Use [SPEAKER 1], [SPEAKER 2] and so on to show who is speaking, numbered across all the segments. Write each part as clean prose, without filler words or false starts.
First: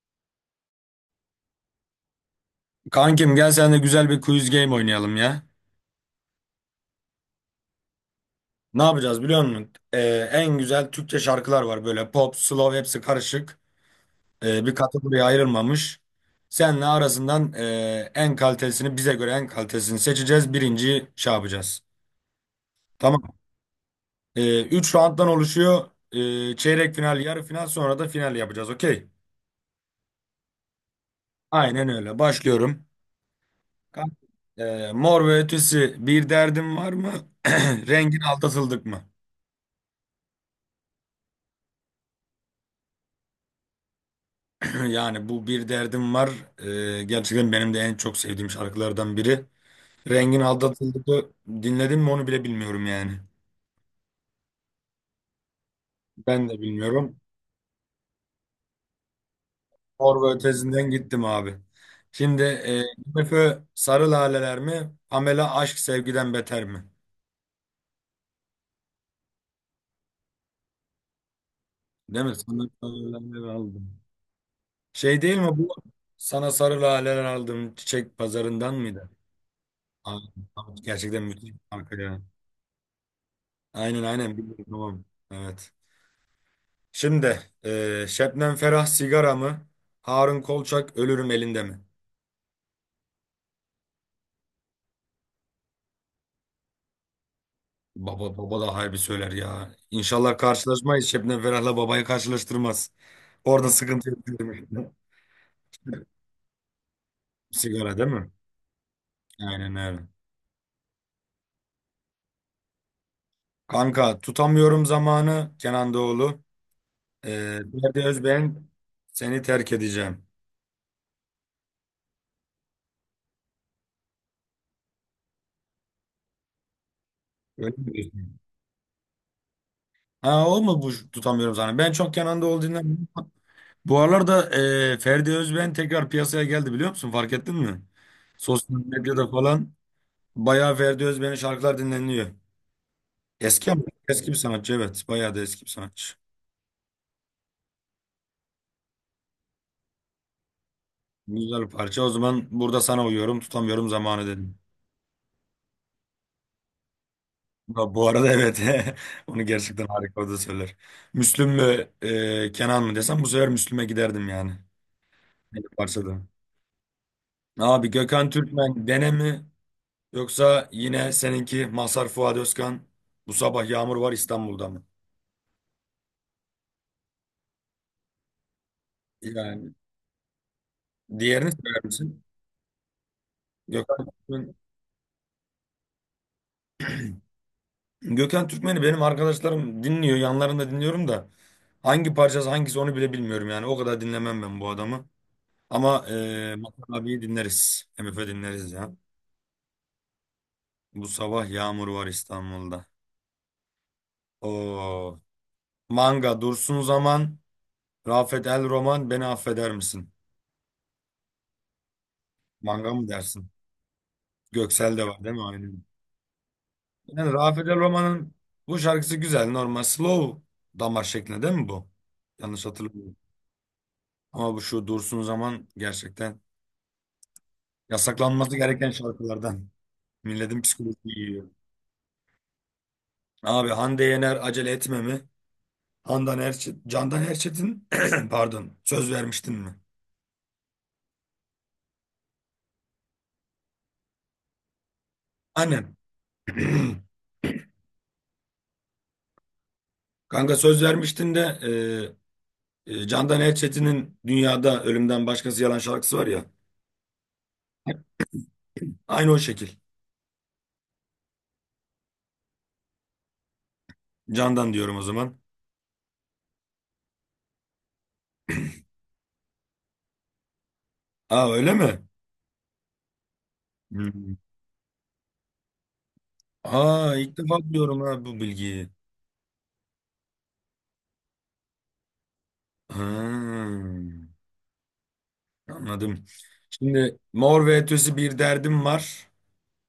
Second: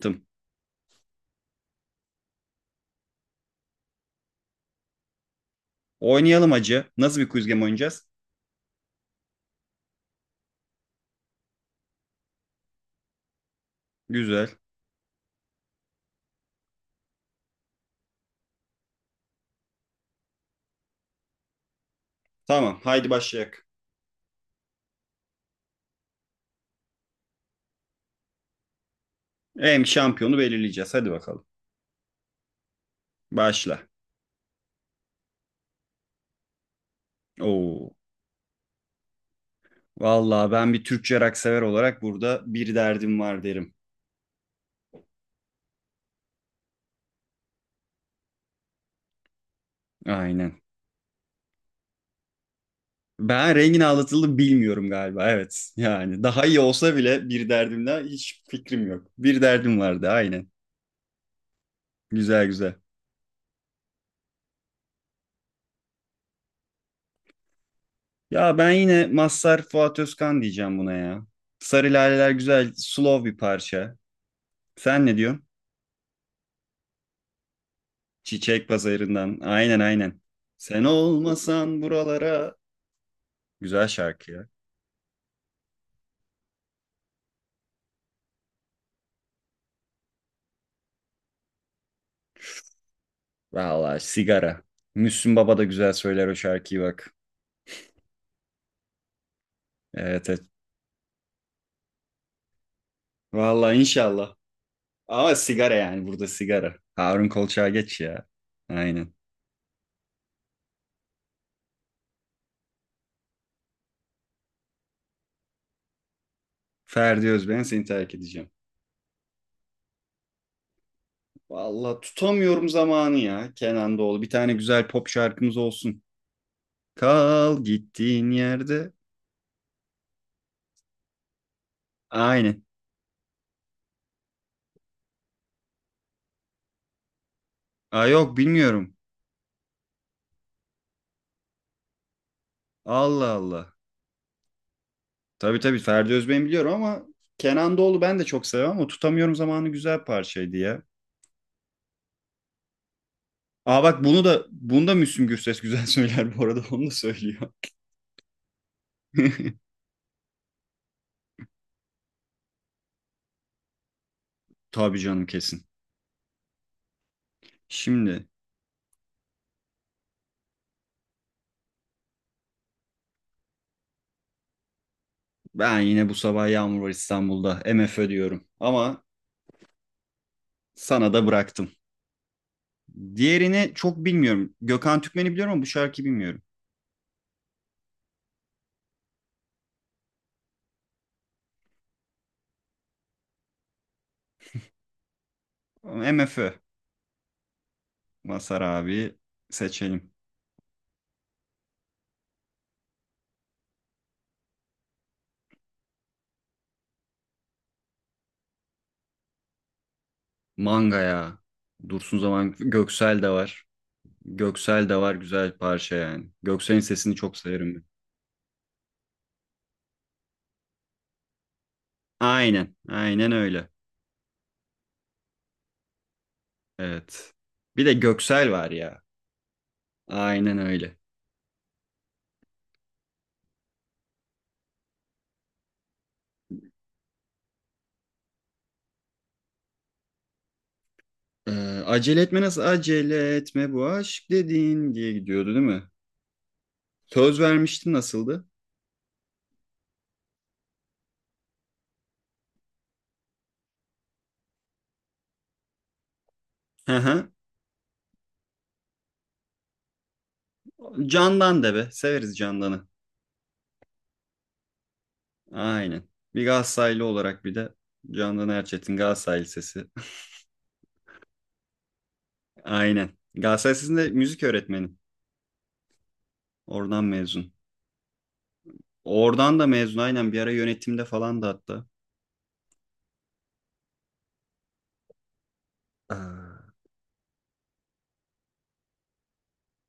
[SPEAKER 1] Tım.
[SPEAKER 2] Kankim gel sen de güzel bir quiz game oynayalım ya.
[SPEAKER 1] Oynayalım acı. Nasıl bir quiz game oynayacağız?
[SPEAKER 2] Ne yapacağız biliyor musun? En güzel Türkçe şarkılar var böyle pop, slow hepsi karışık.
[SPEAKER 1] Güzel.
[SPEAKER 2] Bir kategoriye ayrılmamış. Senle arasından en kalitesini bize göre en kalitesini seçeceğiz. Birinciyi şey yapacağız.
[SPEAKER 1] Tamam, haydi
[SPEAKER 2] Tamam.
[SPEAKER 1] başlayalım.
[SPEAKER 2] Üç rounddan oluşuyor. Çeyrek final, yarı final sonra da final yapacağız. Okey.
[SPEAKER 1] Hem şampiyonu belirleyeceğiz. Hadi bakalım.
[SPEAKER 2] Aynen öyle. Başlıyorum.
[SPEAKER 1] Başla.
[SPEAKER 2] Kanka, Mor ve Ötesi bir derdim var mı?
[SPEAKER 1] Oo.
[SPEAKER 2] Rengin aldatıldık mı?
[SPEAKER 1] Vallahi ben bir Türkçe rock sever olarak burada bir derdim var derim.
[SPEAKER 2] Yani bu bir derdim var. Gerçekten benim de en çok sevdiğim şarkılardan biri. Rengin
[SPEAKER 1] Aynen.
[SPEAKER 2] Aldatıldık'ı dinledim mi onu bile bilmiyorum yani.
[SPEAKER 1] Ben Rengin Ağlatıl'ı bilmiyorum galiba. Evet. Yani daha
[SPEAKER 2] Ben
[SPEAKER 1] iyi
[SPEAKER 2] de
[SPEAKER 1] olsa
[SPEAKER 2] bilmiyorum.
[SPEAKER 1] bile bir derdimle hiç fikrim yok. Bir derdim vardı.
[SPEAKER 2] Mor ve
[SPEAKER 1] Aynen.
[SPEAKER 2] Ötesi'nden gittim abi. Şimdi
[SPEAKER 1] Güzel güzel.
[SPEAKER 2] MF Sarı Laleler mi? Pamela Aşk Sevgiden Beter mi?
[SPEAKER 1] Ya ben yine Mazhar Fuat Özkan diyeceğim buna ya. Sarı
[SPEAKER 2] Değil
[SPEAKER 1] Laleler
[SPEAKER 2] mi? Sana
[SPEAKER 1] güzel,
[SPEAKER 2] sarı
[SPEAKER 1] slow bir
[SPEAKER 2] laleler
[SPEAKER 1] parça.
[SPEAKER 2] aldım.
[SPEAKER 1] Sen ne
[SPEAKER 2] Şey değil
[SPEAKER 1] diyorsun?
[SPEAKER 2] mi bu? Sana sarı laleler aldım çiçek
[SPEAKER 1] Çiçek
[SPEAKER 2] pazarından mıydı?
[SPEAKER 1] Pazarı'ndan. Aynen
[SPEAKER 2] Aa,
[SPEAKER 1] aynen. Sen
[SPEAKER 2] gerçekten müthiş bir
[SPEAKER 1] olmasan
[SPEAKER 2] şarkı ya.
[SPEAKER 1] buralara. Güzel
[SPEAKER 2] Aynen
[SPEAKER 1] şarkı
[SPEAKER 2] aynen
[SPEAKER 1] ya.
[SPEAKER 2] biliyorum tamam. Evet. Şimdi Şebnem Ferah sigara mı? Harun Kolçak ölürüm elinde mi?
[SPEAKER 1] Vallahi sigara. Müslüm Baba da güzel söyler o şarkıyı bak.
[SPEAKER 2] Baba da harbi söyler ya.
[SPEAKER 1] Evet
[SPEAKER 2] İnşallah
[SPEAKER 1] evet.
[SPEAKER 2] karşılaşmayız. Şebnem Ferah'la babayı karşılaştırmaz. Orada
[SPEAKER 1] Vallahi
[SPEAKER 2] sıkıntı yok
[SPEAKER 1] inşallah.
[SPEAKER 2] diyorum.
[SPEAKER 1] Ama sigara yani burada sigara. Harun Kolçak'a
[SPEAKER 2] Sigara
[SPEAKER 1] geç
[SPEAKER 2] değil
[SPEAKER 1] ya.
[SPEAKER 2] mi?
[SPEAKER 1] Aynen.
[SPEAKER 2] Aynen öyle. Kanka tutamıyorum zamanı Kenan Doğulu.
[SPEAKER 1] Ferdi Özben seni
[SPEAKER 2] Ferdi
[SPEAKER 1] terk edeceğim.
[SPEAKER 2] Özbeğen seni terk edeceğim.
[SPEAKER 1] Vallahi tutamıyorum zamanı ya Kenan Doğulu. Bir tane güzel pop şarkımız olsun. Kal
[SPEAKER 2] Öyle mi
[SPEAKER 1] gittiğin
[SPEAKER 2] diyorsun?
[SPEAKER 1] yerde.
[SPEAKER 2] Ha o mu bu tutamıyorum zamanı? Ben çok Kenan Doğulu
[SPEAKER 1] Aynen.
[SPEAKER 2] dinlemiyorum. Bu aralarda Ferdi Özben tekrar piyasaya geldi biliyor musun? Fark ettin mi?
[SPEAKER 1] Aa, yok
[SPEAKER 2] Sosyal
[SPEAKER 1] bilmiyorum.
[SPEAKER 2] medyada falan bayağı Ferdi Özben'in şarkılar dinleniliyor.
[SPEAKER 1] Allah
[SPEAKER 2] Eski
[SPEAKER 1] Allah.
[SPEAKER 2] ama eski bir sanatçı evet. Bayağı da
[SPEAKER 1] Tabii
[SPEAKER 2] eski bir
[SPEAKER 1] tabii Ferdi
[SPEAKER 2] sanatçı.
[SPEAKER 1] Özbey'i biliyorum ama Kenan Doğulu ben de çok seviyorum ama Tutamıyorum Zamanı güzel parçaydı ya.
[SPEAKER 2] Güzel bir parça. O zaman burada sana uyuyorum.
[SPEAKER 1] Aa,
[SPEAKER 2] Tutamıyorum
[SPEAKER 1] bak bunu
[SPEAKER 2] zamanı
[SPEAKER 1] da
[SPEAKER 2] dedim.
[SPEAKER 1] bunu da Müslüm Gürses güzel söyler bu arada onu da söylüyor.
[SPEAKER 2] Bu arada evet. Onu gerçekten harika o da söyler. Müslüm mü Kenan mı desem bu sefer Müslüm'e giderdim yani.
[SPEAKER 1] Tabii canım kesin.
[SPEAKER 2] Benim parçada. Abi
[SPEAKER 1] Şimdi
[SPEAKER 2] Gökhan Türkmen Dene mi? Yoksa yine seninki Mazhar Fuat Özkan bu sabah yağmur var İstanbul'da mı?
[SPEAKER 1] ben yine bu sabah Yağmur Var İstanbul'da M F Ö diyorum ama
[SPEAKER 2] Yani
[SPEAKER 1] sana da
[SPEAKER 2] diğerini
[SPEAKER 1] bıraktım.
[SPEAKER 2] söyler misin?
[SPEAKER 1] Diğerini çok
[SPEAKER 2] Gökhan
[SPEAKER 1] bilmiyorum.
[SPEAKER 2] Türkmen.
[SPEAKER 1] Gökhan Türkmen'i biliyorum ama bu şarkıyı bilmiyorum.
[SPEAKER 2] Gökhan Türkmen'i benim arkadaşlarım dinliyor. Yanlarında dinliyorum da hangi parçası hangisi onu bile bilmiyorum yani. O kadar dinlemem ben bu adamı.
[SPEAKER 1] Ama
[SPEAKER 2] Ama
[SPEAKER 1] M F Ö
[SPEAKER 2] Mazhar abiyi dinleriz. MF
[SPEAKER 1] Masar
[SPEAKER 2] dinleriz ya.
[SPEAKER 1] abi seçelim.
[SPEAKER 2] Bu sabah yağmur var İstanbul'da. Oo. Manga Dursun Zaman, Rafet El Roman beni affeder misin?
[SPEAKER 1] Manga ya. Dursun Zaman
[SPEAKER 2] Manga mı
[SPEAKER 1] Göksel de
[SPEAKER 2] dersin?
[SPEAKER 1] var. Göksel de
[SPEAKER 2] Göksel de
[SPEAKER 1] var
[SPEAKER 2] var değil mi?
[SPEAKER 1] güzel
[SPEAKER 2] Aynen.
[SPEAKER 1] parça yani. Göksel'in sesini
[SPEAKER 2] Yani
[SPEAKER 1] çok
[SPEAKER 2] Rafet
[SPEAKER 1] severim
[SPEAKER 2] El
[SPEAKER 1] ben.
[SPEAKER 2] Roma'nın bu şarkısı güzel. Normal slow damar şeklinde değil mi bu? Yanlış
[SPEAKER 1] Aynen.
[SPEAKER 2] hatırlamıyorum.
[SPEAKER 1] Aynen öyle.
[SPEAKER 2] Ama bu şu Dursun Zaman gerçekten
[SPEAKER 1] Evet. Bir de Göksel
[SPEAKER 2] yasaklanması
[SPEAKER 1] var
[SPEAKER 2] gereken
[SPEAKER 1] ya.
[SPEAKER 2] şarkılardan.
[SPEAKER 1] Aynen
[SPEAKER 2] Milletin
[SPEAKER 1] öyle.
[SPEAKER 2] psikolojisi yiyor. Abi Hande Yener acele etme mi? Handan Erçet, Candan Erçetin pardon söz vermiştin mi?
[SPEAKER 1] Ee, acele etme nasıl? Acele etme bu aşk dediğin diye gidiyordu değil mi?
[SPEAKER 2] Annem.
[SPEAKER 1] Söz vermiştin nasıldı?
[SPEAKER 2] Kanka söz vermiştin de Candan Erçetin'in Dünyada Ölümden Başkası Yalan şarkısı var ya.
[SPEAKER 1] Hı hı.
[SPEAKER 2] Aynı o şekil.
[SPEAKER 1] Candan de be. Severiz Candan'ı.
[SPEAKER 2] Candan diyorum o zaman.
[SPEAKER 1] Aynen. Bir Galatasaraylı olarak bir de Candan Erçetin Galatasaraylı sesi.
[SPEAKER 2] Aa öyle mi?
[SPEAKER 1] Aynen. Galatasaray Lisesi'nde
[SPEAKER 2] Hmm.
[SPEAKER 1] müzik öğretmeni. Oradan
[SPEAKER 2] Aa ilk
[SPEAKER 1] mezun.
[SPEAKER 2] defa duyuyorum ha bu bilgiyi.
[SPEAKER 1] Oradan da mezun aynen bir ara yönetimde falan da hatta.
[SPEAKER 2] Ha, anladım.
[SPEAKER 1] Aa.
[SPEAKER 2] Şimdi Mor ve Ötesi bir derdim var.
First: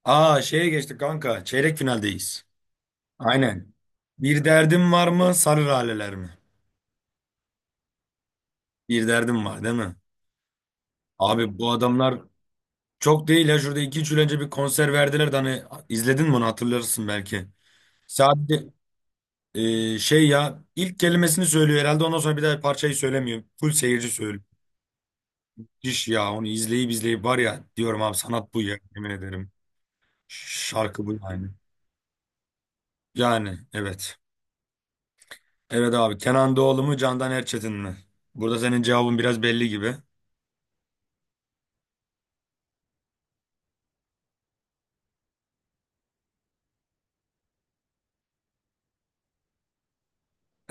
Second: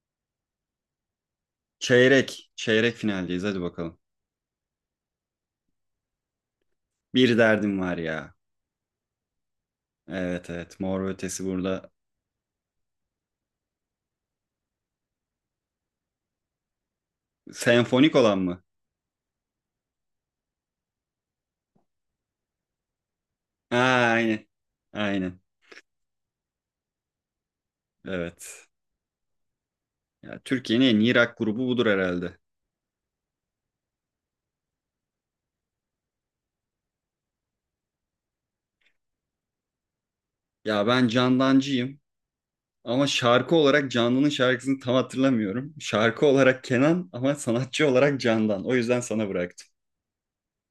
[SPEAKER 2] Aa şeye geçtik kanka. Çeyrek finaldeyiz.
[SPEAKER 1] Çeyrek. Çeyrek finaldeyiz. Hadi
[SPEAKER 2] Aynen.
[SPEAKER 1] bakalım.
[SPEAKER 2] Bir derdim var mı? Sarı laleler mi?
[SPEAKER 1] Bir derdim var ya.
[SPEAKER 2] Bir derdim var değil mi?
[SPEAKER 1] Evet evet. Mor ve Ötesi
[SPEAKER 2] Abi bu
[SPEAKER 1] burada.
[SPEAKER 2] adamlar çok değil ya. Şurada iki üç yıl önce bir konser verdiler de hani izledin mi onu hatırlarsın belki.
[SPEAKER 1] Senfonik olan mı?
[SPEAKER 2] Sadece şey ya ilk kelimesini söylüyor herhalde ondan sonra bir daha parçayı söylemiyor. Full
[SPEAKER 1] Aa,
[SPEAKER 2] seyirci söylüyor.
[SPEAKER 1] aynen. Aynen.
[SPEAKER 2] Müthiş ya onu izleyip izleyip var ya diyorum abi sanat bu
[SPEAKER 1] Evet.
[SPEAKER 2] ya yemin ederim.
[SPEAKER 1] Ya, Türkiye'nin en
[SPEAKER 2] Şarkı bu
[SPEAKER 1] iyi rock
[SPEAKER 2] yani.
[SPEAKER 1] grubu budur herhalde.
[SPEAKER 2] Yani evet. Evet abi Kenan Doğulu mu Candan Erçetin mi? Burada senin cevabın biraz belli gibi.
[SPEAKER 1] Ya ben Candancıyım. Ama şarkı olarak Canlı'nın şarkısını tam hatırlamıyorum. Şarkı olarak Kenan ama sanatçı olarak Candan. O yüzden sana bıraktım.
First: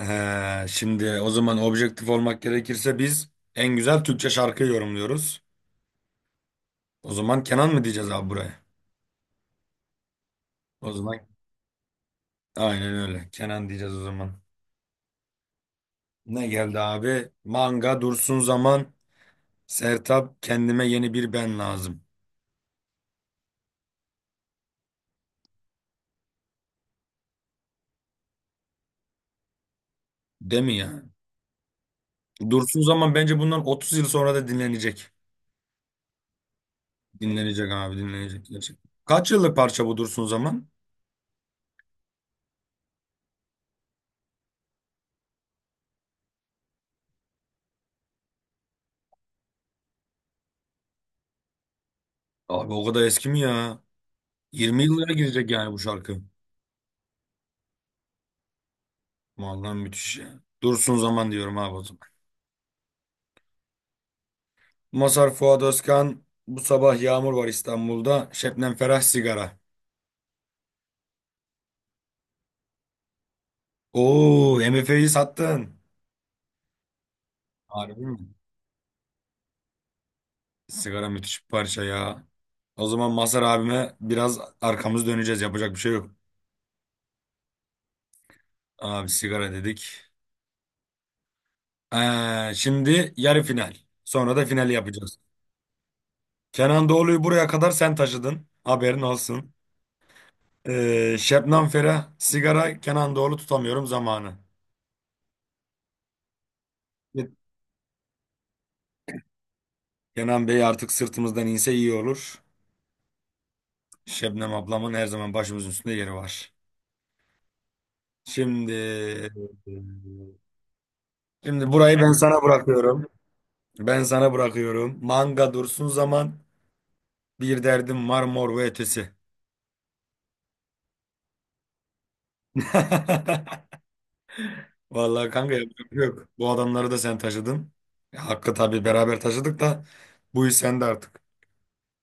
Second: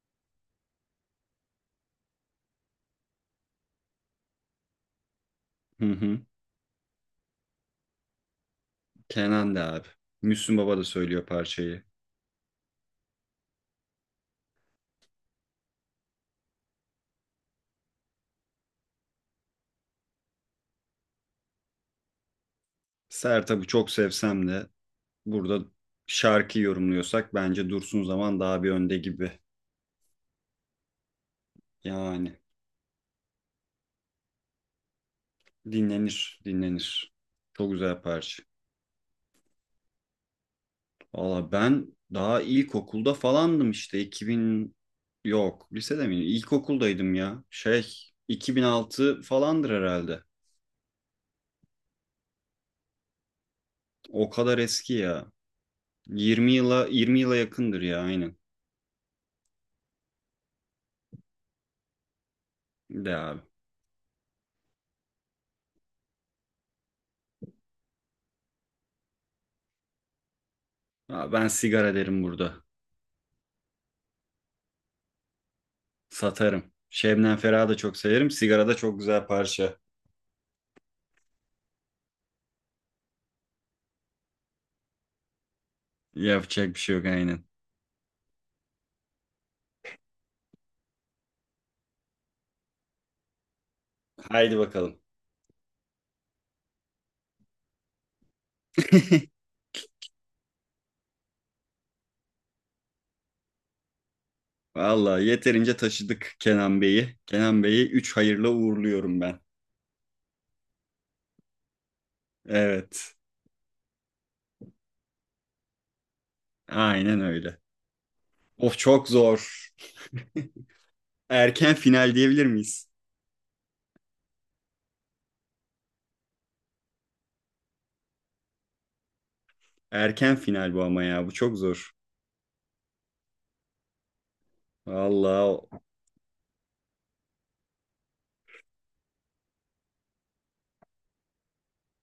[SPEAKER 2] Şimdi o zaman objektif olmak gerekirse biz en güzel Türkçe şarkıyı yorumluyoruz.
[SPEAKER 1] Hı hı.
[SPEAKER 2] O zaman Kenan mı diyeceğiz abi buraya?
[SPEAKER 1] Kenan da abi. Müslüm Baba da
[SPEAKER 2] O
[SPEAKER 1] söylüyor
[SPEAKER 2] zaman
[SPEAKER 1] parçayı.
[SPEAKER 2] aynen öyle Kenan diyeceğiz o zaman. Ne geldi abi? Manga Dursun Zaman Sertab Kendime Yeni Bir Ben Lazım.
[SPEAKER 1] Sertab'ı çok sevsem de burada şarkı yorumluyorsak bence Dursun Zaman daha bir önde gibi.
[SPEAKER 2] Değil mi ya?
[SPEAKER 1] Yani
[SPEAKER 2] Dursun Zaman bence bundan 30 yıl sonra da dinlenecek.
[SPEAKER 1] dinlenir, dinlenir. Çok
[SPEAKER 2] Dinlenecek abi
[SPEAKER 1] güzel parça.
[SPEAKER 2] dinlenecek gerçekten. Kaç yıllık parça bu Dursun Zaman?
[SPEAKER 1] Valla ben daha ilkokulda falandım işte 2000, yok lisede miydim? İlkokuldaydım ya. 2006 falandır herhalde.
[SPEAKER 2] Abi o kadar eski mi ya?
[SPEAKER 1] O kadar
[SPEAKER 2] 20
[SPEAKER 1] eski
[SPEAKER 2] yıllara
[SPEAKER 1] ya.
[SPEAKER 2] girecek yani bu şarkı.
[SPEAKER 1] 20 yıla 20 yıla yakındır ya aynen.
[SPEAKER 2] Vallahi müthiş ya. Dursun Zaman diyorum abi o zaman.
[SPEAKER 1] De abi.
[SPEAKER 2] Masar Fuat Özkan bu sabah yağmur var İstanbul'da. Şebnem Ferah sigara.
[SPEAKER 1] Aa, ben sigara derim burada.
[SPEAKER 2] Oo MF'yi sattın.
[SPEAKER 1] Satarım. Şebnem Ferah'ı da çok
[SPEAKER 2] Harbi mi?
[SPEAKER 1] severim. Sigara da çok güzel parça.
[SPEAKER 2] Sigara müthiş bir parça ya. O zaman Masar abime biraz arkamız döneceğiz. Yapacak bir şey yok.
[SPEAKER 1] Yapacak bir şey yok aynen.
[SPEAKER 2] Abi sigara dedik. Şimdi yarı final. Sonra da
[SPEAKER 1] Haydi
[SPEAKER 2] final
[SPEAKER 1] bakalım.
[SPEAKER 2] yapacağız. Kenan Doğulu'yu buraya kadar sen taşıdın. Haberin olsun. Şebnem Ferah, sigara, Kenan Doğulu tutamıyorum zamanı.
[SPEAKER 1] Vallahi yeterince taşıdık Kenan Bey'i.
[SPEAKER 2] Evet.
[SPEAKER 1] Kenan Bey'i 3 hayırla uğurluyorum ben.
[SPEAKER 2] Kenan Bey artık sırtımızdan inse iyi olur.
[SPEAKER 1] Evet.
[SPEAKER 2] Şebnem ablamın her zaman başımızın üstünde yeri var.
[SPEAKER 1] Aynen öyle.
[SPEAKER 2] Şimdi
[SPEAKER 1] Of, çok zor.
[SPEAKER 2] şimdi
[SPEAKER 1] Erken
[SPEAKER 2] burayı ben
[SPEAKER 1] final
[SPEAKER 2] sana
[SPEAKER 1] diyebilir miyiz?
[SPEAKER 2] bırakıyorum. Ben sana bırakıyorum. Manga dursun zaman bir derdim var mor ve ötesi.
[SPEAKER 1] Erken final bu ama ya. Bu çok zor.
[SPEAKER 2] Vallahi
[SPEAKER 1] Vallahi
[SPEAKER 2] kanka yapacak bir şey yok. Bu adamları da sen taşıdın. Ya, hakkı tabii beraber taşıdık da bu iş sende artık.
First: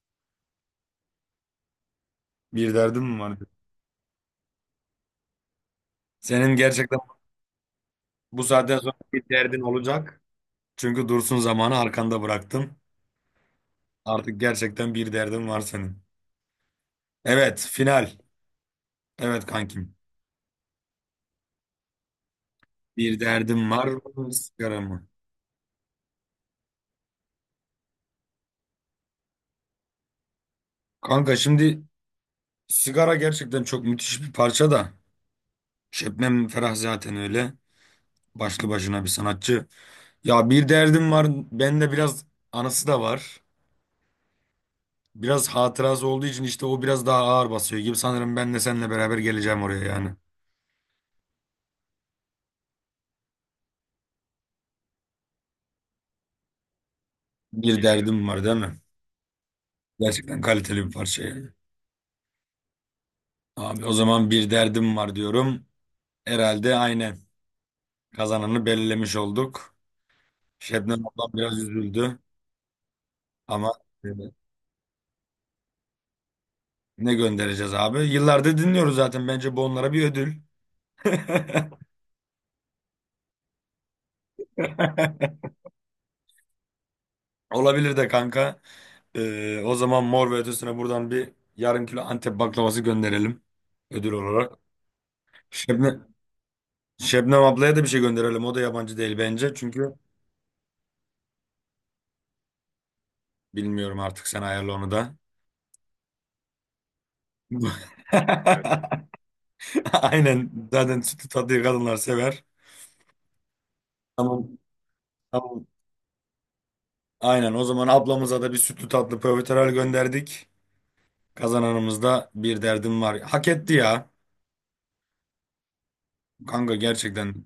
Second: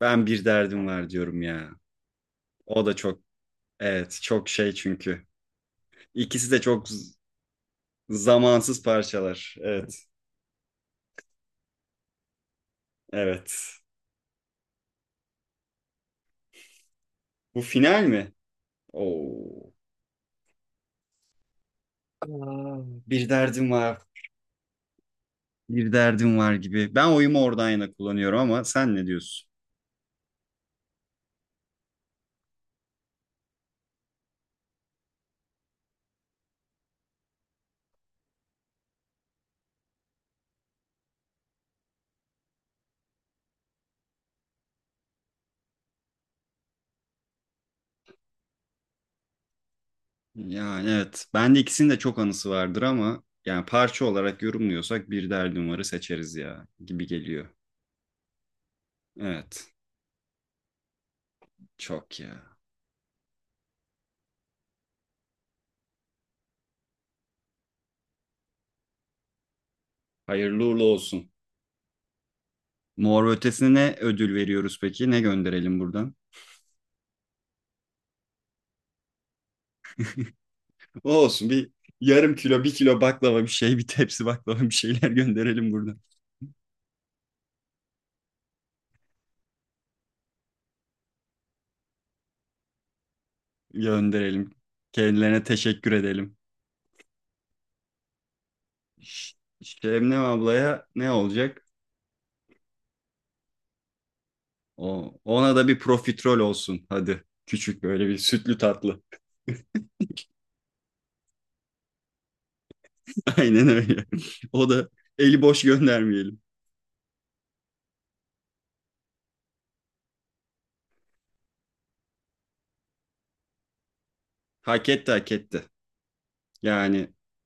[SPEAKER 1] ben bir derdim var diyorum ya.
[SPEAKER 2] Bir
[SPEAKER 1] O da
[SPEAKER 2] derdin mi
[SPEAKER 1] çok
[SPEAKER 2] var?
[SPEAKER 1] evet çok şey çünkü. İkisi
[SPEAKER 2] Senin
[SPEAKER 1] de çok
[SPEAKER 2] gerçekten bu saatten
[SPEAKER 1] zamansız
[SPEAKER 2] sonra bir
[SPEAKER 1] parçalar.
[SPEAKER 2] derdin
[SPEAKER 1] Evet.
[SPEAKER 2] olacak. Çünkü Dursun zamanı arkanda bıraktın.
[SPEAKER 1] Evet.
[SPEAKER 2] Artık gerçekten bir derdin var senin. Evet
[SPEAKER 1] Bu final
[SPEAKER 2] final.
[SPEAKER 1] mi?
[SPEAKER 2] Evet
[SPEAKER 1] Oo.
[SPEAKER 2] kankim.
[SPEAKER 1] Aa.
[SPEAKER 2] Bir
[SPEAKER 1] Bir derdim
[SPEAKER 2] derdim var
[SPEAKER 1] var.
[SPEAKER 2] mı? Sigara mı?
[SPEAKER 1] Bir derdim var gibi. Ben oyumu oradan yana kullanıyorum ama sen ne diyorsun?
[SPEAKER 2] Kanka şimdi sigara gerçekten çok müthiş bir parça da. Şebnem Ferah zaten öyle. Başlı başına bir sanatçı. Ya bir derdim var. Bende biraz anısı da var. Biraz hatırası olduğu için işte o biraz daha ağır basıyor gibi. Sanırım ben de seninle beraber geleceğim oraya yani.
[SPEAKER 1] Yani evet. Bende ikisinin de çok anısı vardır ama yani parça olarak yorumluyorsak bir derdim varı seçeriz ya gibi geliyor.
[SPEAKER 2] Bir derdim var değil mi?
[SPEAKER 1] Evet.
[SPEAKER 2] Gerçekten kaliteli bir parça yani.
[SPEAKER 1] Çok ya.
[SPEAKER 2] Abi o zaman bir derdim var diyorum. Herhalde aynen. Kazananı belirlemiş olduk.
[SPEAKER 1] Hayırlı uğurlu
[SPEAKER 2] Şebnem
[SPEAKER 1] olsun.
[SPEAKER 2] ablam biraz üzüldü.
[SPEAKER 1] Mor ve
[SPEAKER 2] Ama
[SPEAKER 1] ötesine ne
[SPEAKER 2] e,
[SPEAKER 1] ödül veriyoruz peki? Ne gönderelim buradan?
[SPEAKER 2] ne göndereceğiz abi? Yıllardır dinliyoruz zaten. Bence bu onlara bir ödül.
[SPEAKER 1] O olsun bir yarım kilo, bir kilo baklava bir şey, bir tepsi baklava bir şeyler gönderelim buradan.
[SPEAKER 2] Olabilir de kanka. O zaman Mor ve Ötesi'ne buradan bir yarım kilo Antep baklavası gönderelim ödül
[SPEAKER 1] Gönderelim.
[SPEAKER 2] olarak.
[SPEAKER 1] Kendilerine teşekkür
[SPEAKER 2] Şebnem,
[SPEAKER 1] edelim.
[SPEAKER 2] Şebnem ablaya da bir şey gönderelim. O da yabancı değil
[SPEAKER 1] Ş-
[SPEAKER 2] bence. Çünkü
[SPEAKER 1] Şebnem ablaya ne olacak?
[SPEAKER 2] bilmiyorum artık sen ayarla onu
[SPEAKER 1] O,
[SPEAKER 2] da.
[SPEAKER 1] ona da bir profiterol olsun hadi. Küçük böyle bir sütlü tatlı.
[SPEAKER 2] Aynen. Zaten sütlü tatlıyı kadınlar sever.
[SPEAKER 1] Aynen öyle.
[SPEAKER 2] Tamam.
[SPEAKER 1] O da eli boş
[SPEAKER 2] Tamam.
[SPEAKER 1] göndermeyelim.
[SPEAKER 2] Aynen. O zaman ablamıza da bir sütlü tatlı profiterol gönderdik. Kazananımız da bir derdim var. Hak etti ya.
[SPEAKER 1] Hak etti hak etti.
[SPEAKER 2] Kanka
[SPEAKER 1] Yani
[SPEAKER 2] gerçekten.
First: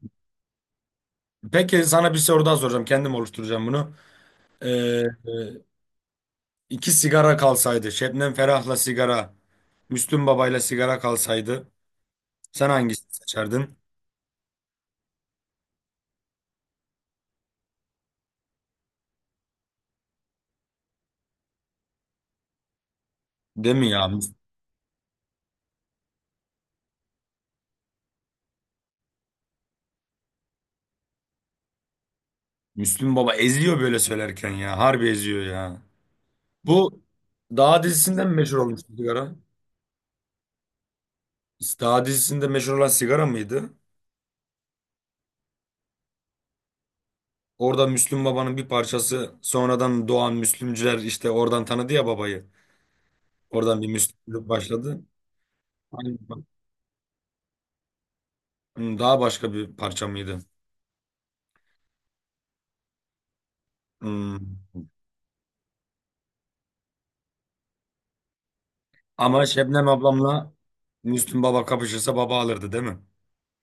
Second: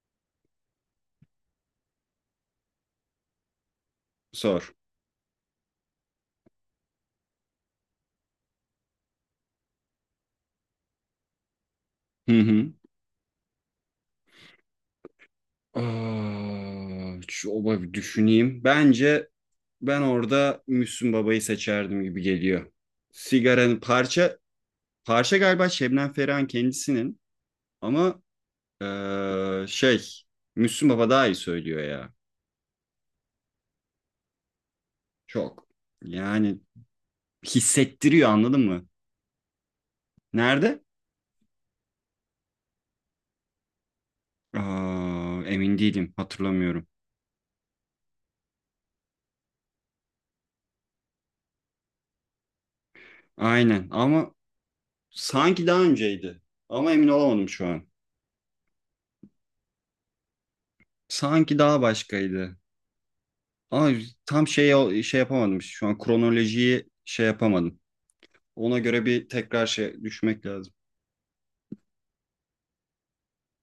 [SPEAKER 2] Peki sana bir soru daha soracağım. Kendim oluşturacağım bunu. Ee,
[SPEAKER 1] sor.
[SPEAKER 2] e, İki sigara kalsaydı. Şebnem Ferah'la sigara. Müslüm Baba'yla sigara kalsaydı.
[SPEAKER 1] Hı
[SPEAKER 2] Sen
[SPEAKER 1] hı.
[SPEAKER 2] hangisini seçerdin?
[SPEAKER 1] Aa, oba bir düşüneyim. Bence ben orada Müslüm Baba'yı seçerdim gibi geliyor.
[SPEAKER 2] Değil
[SPEAKER 1] Sigaranın
[SPEAKER 2] mi ya? Müs-
[SPEAKER 1] parça galiba Şebnem Ferah'ın kendisinin ama eee, şey Müslüm Baba daha iyi söylüyor ya.
[SPEAKER 2] Müslüm Baba eziyor böyle söylerken ya. Harbi eziyor
[SPEAKER 1] Çok.
[SPEAKER 2] ya.
[SPEAKER 1] Yani
[SPEAKER 2] Bu Dağ dizisinden
[SPEAKER 1] hissettiriyor
[SPEAKER 2] mi meşhur
[SPEAKER 1] anladın mı?
[SPEAKER 2] olmuştu sigara?
[SPEAKER 1] Nerede?
[SPEAKER 2] Dağ dizisinde meşhur olan sigara mıydı?
[SPEAKER 1] Aa, emin değilim hatırlamıyorum.
[SPEAKER 2] Orada Müslüm Baba'nın bir parçası sonradan doğan Müslümcüler işte oradan tanıdı ya babayı. Oradan
[SPEAKER 1] Aynen
[SPEAKER 2] bir
[SPEAKER 1] ama
[SPEAKER 2] Müslümlük başladı.
[SPEAKER 1] sanki daha
[SPEAKER 2] Aynı-
[SPEAKER 1] önceydi. Ama emin olamadım şu an.
[SPEAKER 2] Daha başka bir parça mıydı?
[SPEAKER 1] Sanki daha başkaydı. Ama
[SPEAKER 2] Hmm.
[SPEAKER 1] tam şey yapamadım. İşte, şu an kronolojiyi şey yapamadım. Ona göre bir
[SPEAKER 2] Ama
[SPEAKER 1] tekrar
[SPEAKER 2] Şebnem
[SPEAKER 1] şey düşmek
[SPEAKER 2] ablamla
[SPEAKER 1] lazım.
[SPEAKER 2] Müslüm Baba kapışırsa baba alırdı değil mi?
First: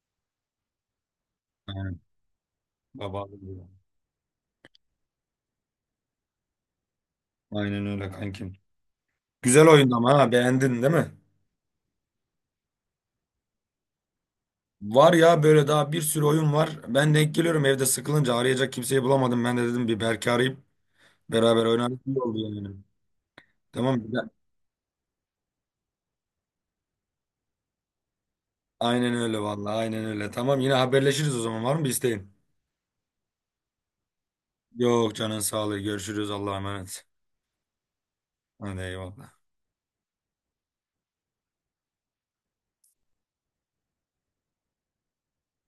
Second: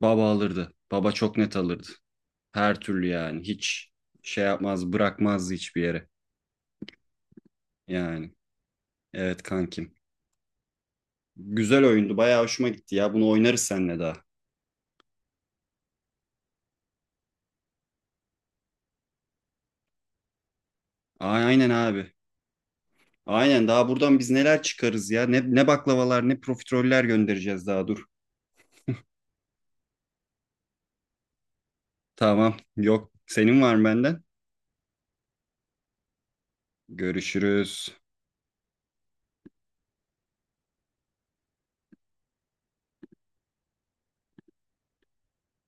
[SPEAKER 1] Baba alırdı. Baba çok net alırdı.
[SPEAKER 2] Aynen.
[SPEAKER 1] Her türlü
[SPEAKER 2] Baba
[SPEAKER 1] yani.
[SPEAKER 2] alırdı.
[SPEAKER 1] Hiç şey yapmaz, bırakmazdı hiçbir yere.
[SPEAKER 2] Aynen öyle
[SPEAKER 1] Yani.
[SPEAKER 2] kankim.
[SPEAKER 1] Evet
[SPEAKER 2] Güzel oyun
[SPEAKER 1] kankim.
[SPEAKER 2] ama ha beğendin değil mi?
[SPEAKER 1] Güzel oyundu. Bayağı hoşuma gitti ya. Bunu oynarız seninle daha.
[SPEAKER 2] Var ya böyle daha bir sürü oyun var. Ben denk geliyorum evde sıkılınca arayacak kimseyi bulamadım. Ben de dedim bir Berk'i arayıp
[SPEAKER 1] Aa,
[SPEAKER 2] beraber
[SPEAKER 1] aynen
[SPEAKER 2] oynarız
[SPEAKER 1] abi.
[SPEAKER 2] iyi oldu yani.
[SPEAKER 1] Aynen daha
[SPEAKER 2] Tamam
[SPEAKER 1] buradan
[SPEAKER 2] güzel.
[SPEAKER 1] biz neler çıkarız ya. Ne baklavalar ne profiteroller göndereceğiz daha dur.
[SPEAKER 2] Aynen öyle vallahi aynen öyle. Tamam yine haberleşiriz o zaman var mı bir isteğin?
[SPEAKER 1] Tamam yok. Senin var mı benden?
[SPEAKER 2] Yok canın sağlığı görüşürüz Allah'a emanet.
[SPEAKER 1] Görüşürüz.
[SPEAKER 2] Hadi eyvallah.